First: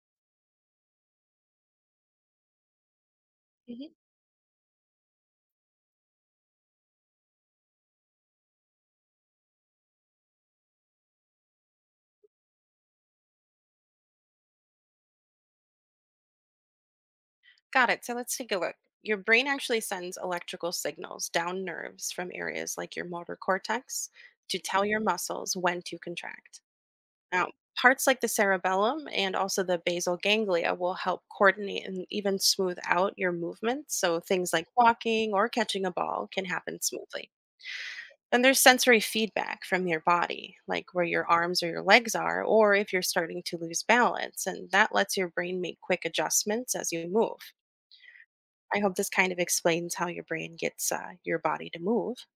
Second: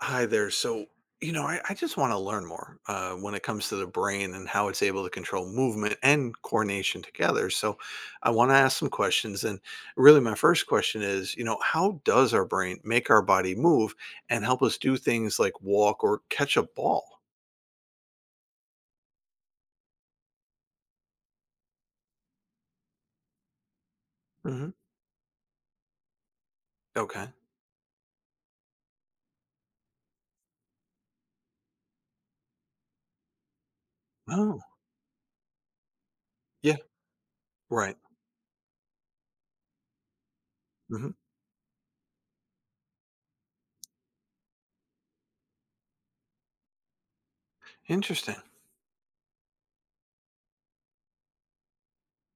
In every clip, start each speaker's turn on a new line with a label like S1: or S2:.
S1: Hi there. I just want to learn more when it comes to the
S2: Mhm.
S1: brain and how it's able to control movement and coordination together. So, I want to ask some questions. And really, my first question is, how does our brain make our body move and help us do things like walk or catch a ball?
S2: Got it. So let's take a look. Your brain actually sends electrical signals down nerves from areas like your motor cortex to
S1: hmm
S2: tell your muscles when to contract.
S1: Okay.
S2: Now, parts like the cerebellum and also the basal ganglia will help coordinate and even smooth out your movements. So things
S1: Oh,
S2: like walking or catching a ball can
S1: yeah.
S2: happen smoothly.
S1: Right.
S2: Then there's sensory feedback from your body, like where
S1: hmm
S2: your arms or your legs are, or if you're starting to lose balance, and that lets your brain make quick adjustments as you move.
S1: Interesting.
S2: I hope this kind of explains how your brain gets your body to move.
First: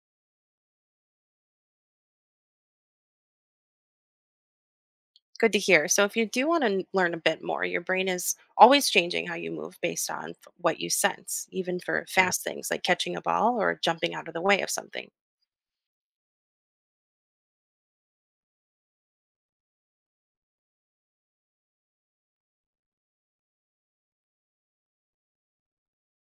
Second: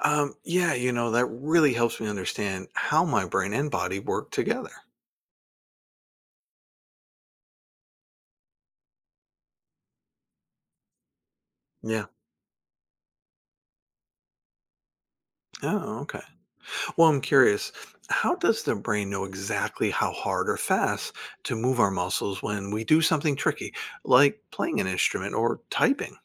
S1: Yeah, that really helps me understand how my brain and body work together.
S2: Good to hear. So, if you do want to learn a bit more, your brain is always changing how you move based on what you sense, even
S1: Yeah.
S2: for fast things like catching a ball or jumping out of the way of something.
S1: Oh, okay. Well, I'm curious, how does the brain know exactly how hard or fast to move our muscles when we do something tricky, like playing an instrument or typing?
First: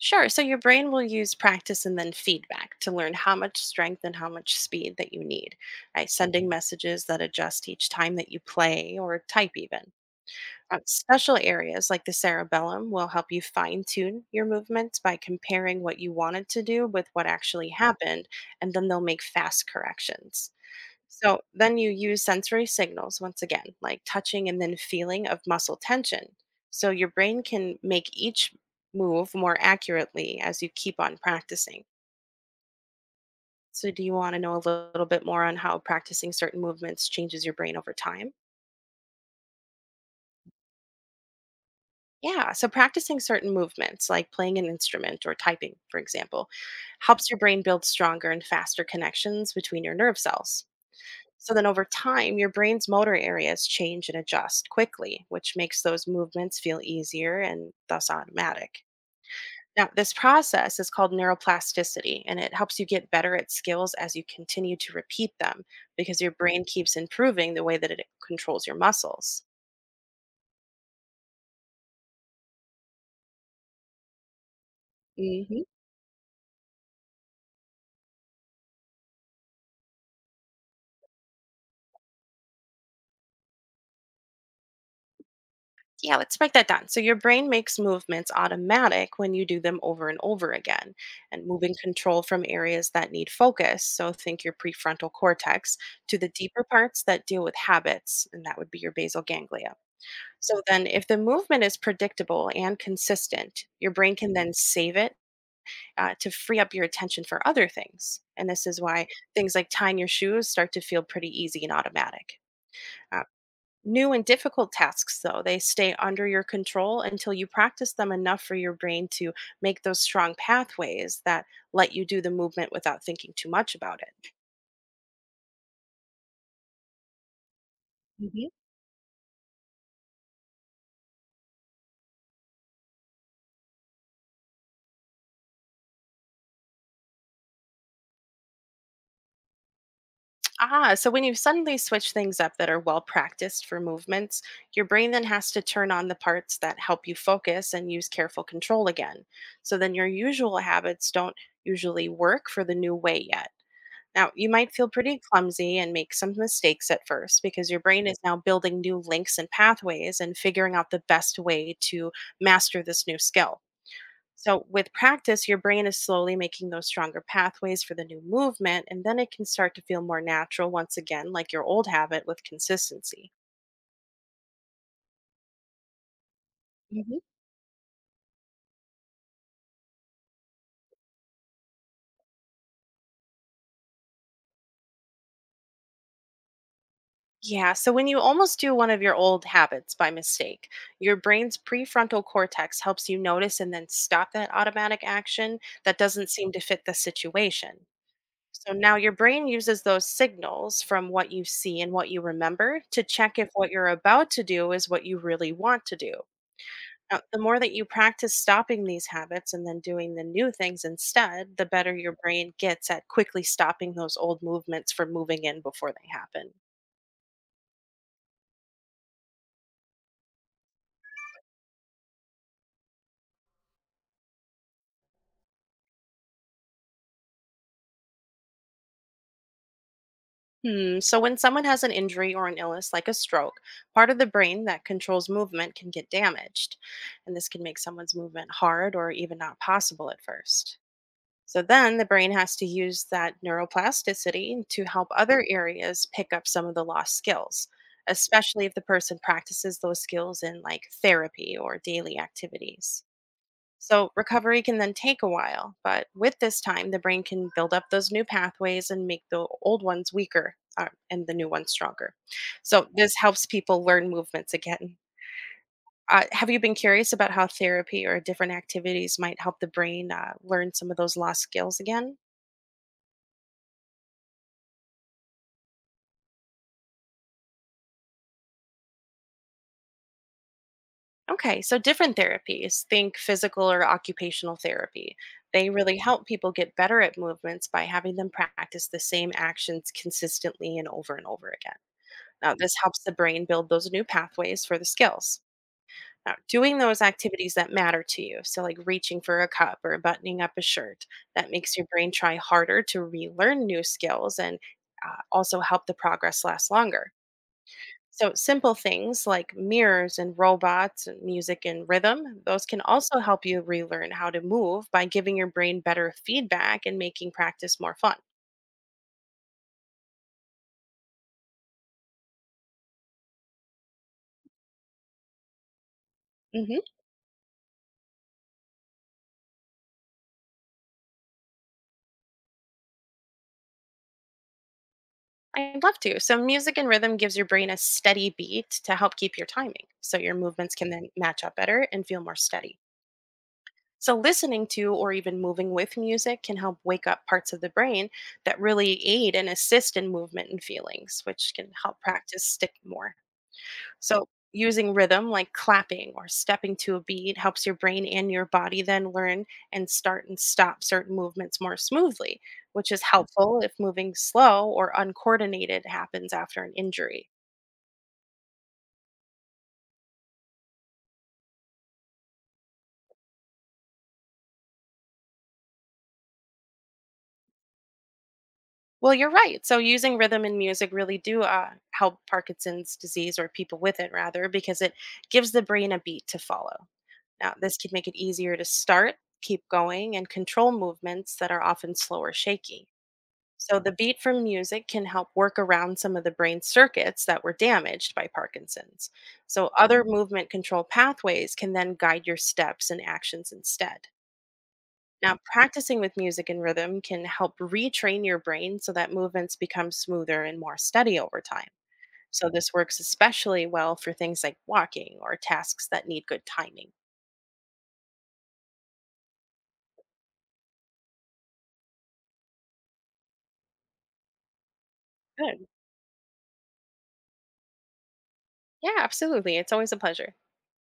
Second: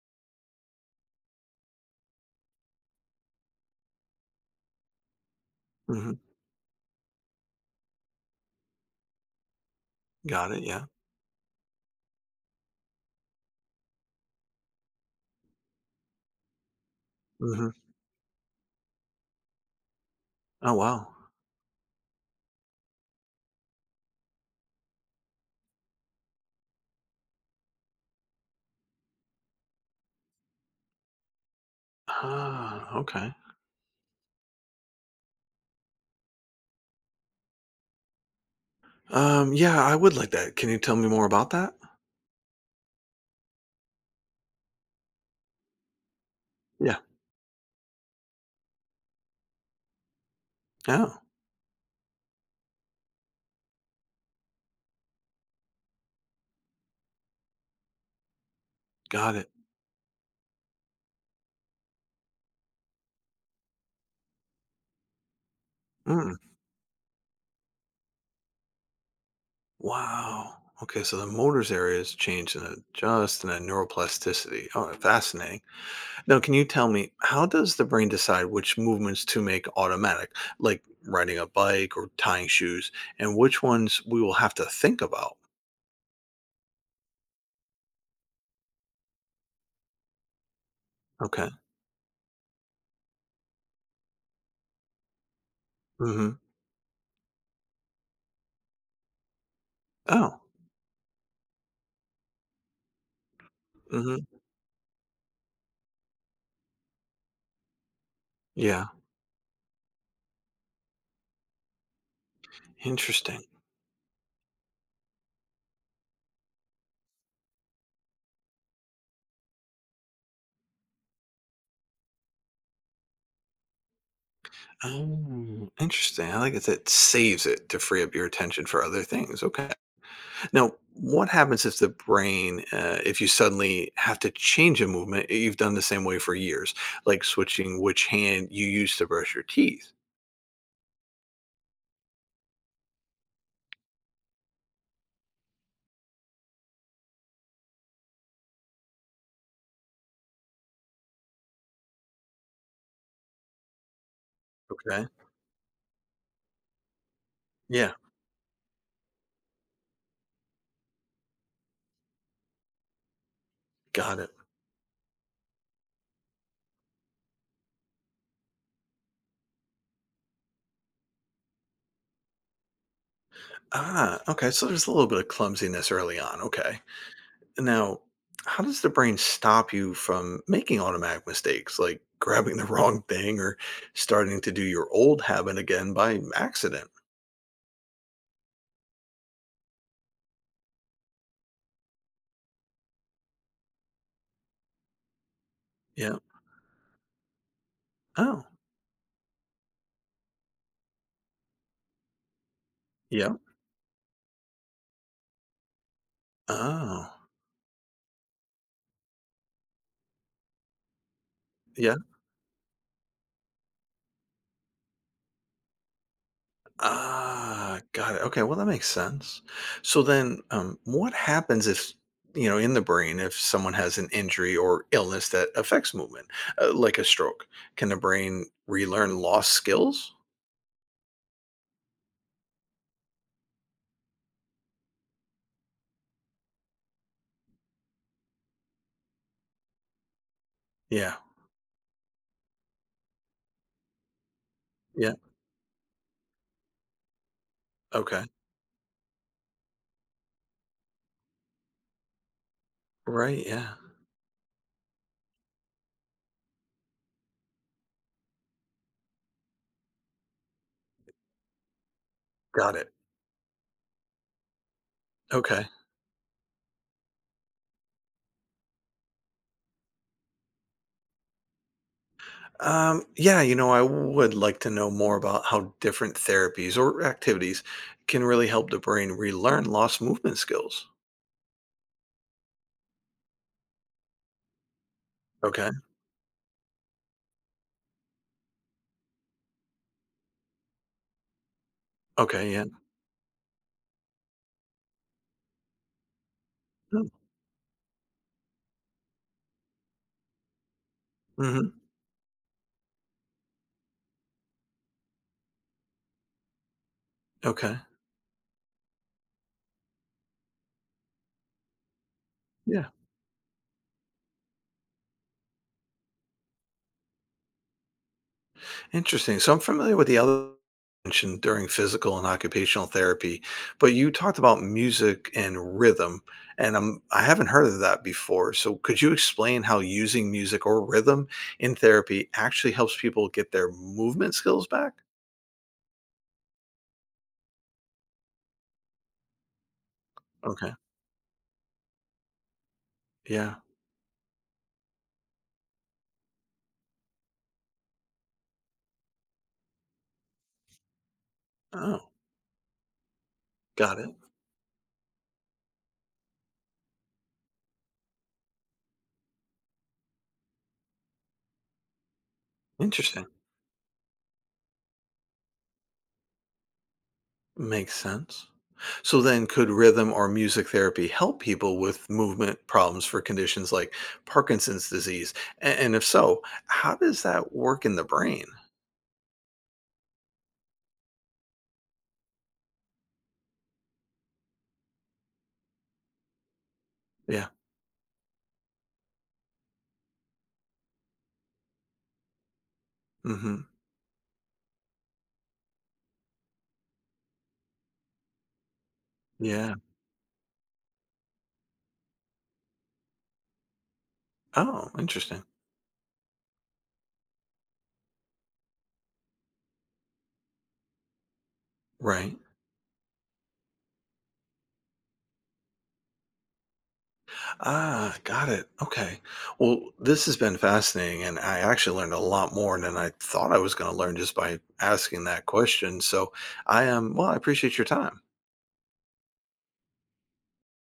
S2: Sure. So, your brain will use practice and then feedback to learn how much strength and how much speed that you need, right?
S1: hmm
S2: Sending messages that adjust each time that you play or type, even.
S1: Got it. Yeah.
S2: Special areas like the cerebellum will help you fine tune your movements by comparing what you wanted to do with what actually
S1: hmm
S2: happened, and then they'll make fast corrections.
S1: Oh, wow.
S2: So then you use sensory signals once again, like touching and then feeling of muscle tension. So your brain can make each move more accurately as you keep on practicing.
S1: Ah, okay.
S2: So, do you want to know a little bit more on how practicing certain movements changes your brain over time?
S1: Yeah, I would like that. Can you tell me more about that?
S2: Yeah, so practicing certain movements, like playing an instrument or typing, for example,
S1: Yeah.
S2: helps your brain build stronger and faster connections between your nerve cells.
S1: Oh,
S2: So then over time, your brain's motor areas change and adjust quickly, which makes those movements feel easier and thus automatic.
S1: got it.
S2: Now, this process is called neuroplasticity, and it helps you get better at skills as you continue to repeat them because your
S1: Mm.
S2: brain keeps improving the way that it controls your muscles.
S1: Wow. Okay, so the motors area is changed and adjust and then neuroplasticity. Oh, fascinating.
S2: Hmm.
S1: Now, can you tell me, how does the brain decide which movements to make automatic, like riding a bike or tying shoes, and which ones we will have to think about?
S2: Yeah, let's break that down. So, your brain makes movements automatic when you do them over and over again, and
S1: Okay.
S2: moving control from areas that need focus. So, think your prefrontal cortex to the
S1: Mm-hmm.
S2: deeper parts that deal with habits, and that would be your basal ganglia.
S1: Oh.
S2: So, then if the movement is predictable and consistent, your brain
S1: Mm-hmm.
S2: can then save it to free up your attention for other things. And this is
S1: Yeah.
S2: why things like tying your shoes start to feel pretty easy and automatic. Um,
S1: Interesting.
S2: New and difficult tasks, though, they stay under your control until you practice them enough for your brain to make those strong pathways that let you do the movement without thinking too much about it.
S1: Oh, interesting. I like it that it saves it to free up your
S2: Hmm.
S1: attention for other things. Okay. Now, what happens if the brain, if you suddenly have to change a movement you've done the same way for years, like switching which hand you use to brush your teeth?
S2: Ah, so when you suddenly switch things up that are well practiced for movements, your brain then has to turn on the parts that help you focus and use careful control again. So then your usual habits don't usually work for the new way yet. Now, you might feel
S1: Okay.
S2: pretty clumsy and make some mistakes at first because your
S1: Yeah.
S2: brain is now building new links and pathways and figuring out the best way to master this new skill.
S1: Got it.
S2: So, with practice, your brain is slowly making those stronger pathways for the new movement, and then it can start to feel more natural once again, like your old habit with consistency.
S1: Ah, okay. So there's a little bit of clumsiness early on. Okay.
S2: Mhm.
S1: Now, how does the brain stop you from making automatic mistakes, like grabbing the wrong thing or starting to do your old habit again by accident?
S2: Yeah, so when you almost do one of your old habits by mistake, your brain's prefrontal cortex helps you notice and then stop that automatic action that
S1: Yeah.
S2: doesn't seem to fit the situation.
S1: Oh,
S2: So now your brain uses those signals from what you see and what you remember to
S1: yeah.
S2: check if what you're about to do is what you really want to do. Now,
S1: Oh,
S2: the more that you practice stopping these habits and then doing the new things instead, the
S1: yeah.
S2: better your brain gets at quickly stopping those old movements from moving in before they happen.
S1: Ah, got it. Okay. Well, that makes sense. So then, what happens if, in the brain, if someone has an injury or illness that affects movement, like a stroke? Can the brain relearn lost skills?
S2: Hmm, so when someone has an injury or an illness like a stroke, part of the brain that controls movement can get damaged, and this can make someone's movement hard or even not possible at first.
S1: Yeah.
S2: So then the brain has to use that neuroplasticity to help
S1: Yeah.
S2: other areas pick up some of the lost skills,
S1: Okay.
S2: especially if the person practices those skills in like therapy or daily activities.
S1: Right, yeah.
S2: So recovery can then take a while, but with this time, the brain can build up those new pathways and make the old ones weaker and the new ones stronger.
S1: Got it.
S2: So this helps people learn movements again.
S1: Okay.
S2: Have you been curious about how therapy or different activities might help the brain learn some of those lost skills again?
S1: Yeah, I would like to know more about how different therapies or activities can really help the brain relearn lost movement skills.
S2: Okay, so different therapies, think physical or occupational therapy.
S1: Okay.
S2: They really help people get better at movements by having them practice the same actions consistently and over again.
S1: Okay,
S2: Now,
S1: yeah.
S2: this helps the brain build those new pathways for the skills. Now, doing those
S1: mm,
S2: activities that matter to you, so like reaching for a cup or buttoning up a shirt, that
S1: Mm-hmm.
S2: makes your brain try harder to relearn new skills and also help the progress last longer.
S1: Okay.
S2: So, simple things like mirrors and robots and music and rhythm, those can
S1: Yeah.
S2: also help you relearn how to move by giving your brain better feedback and making practice more fun.
S1: Interesting. So I'm familiar with the other mentioned during physical and occupational therapy, but you talked about music and rhythm, and
S2: Hmm.
S1: I haven't heard of that before. So could you explain how using music or rhythm in therapy actually helps people get their movement skills back?
S2: I'd love to. So, music and rhythm gives your brain a steady beat to help keep your timing. So, your
S1: Okay.
S2: movements can then match up better and feel more steady.
S1: Yeah.
S2: So, listening to or even moving with music can help wake up parts of the brain that really aid and assist in movement and feelings, which can help
S1: Oh,
S2: practice stick more.
S1: got it.
S2: So, using rhythm like clapping or stepping to a beat helps your brain and your body then learn and start and stop certain movements more smoothly, which is
S1: Interesting.
S2: helpful if moving slow or uncoordinated happens after an injury.
S1: Makes sense. So then, could rhythm or music therapy help people with movement problems for conditions like Parkinson's disease? And if so, how does that work in the brain?
S2: Well, you're right. So using rhythm and music really do help Parkinson's disease or people with it rather because it gives the brain a beat to follow.
S1: Yeah.
S2: Now, this can make it easier to start, keep going, and control movements that are often slow or shaky.
S1: hmm
S2: So the beat from music can help work around some of the brain circuits that were damaged by Parkinson's. So
S1: Yeah.
S2: other movement control pathways can then guide your steps and actions instead.
S1: Oh,
S2: Now,
S1: interesting.
S2: practicing with music and rhythm can help retrain your brain so that movements become smoother and more steady over time.
S1: Right.
S2: So, this works especially well for things like walking or tasks that need good timing.
S1: Ah, got it. Okay. Well, this has been fascinating, and I actually learned a lot more than I thought I was going to learn just by asking that
S2: Good.
S1: question. So I am, well, I appreciate your time.
S2: Yeah, absolutely. It's always a pleasure.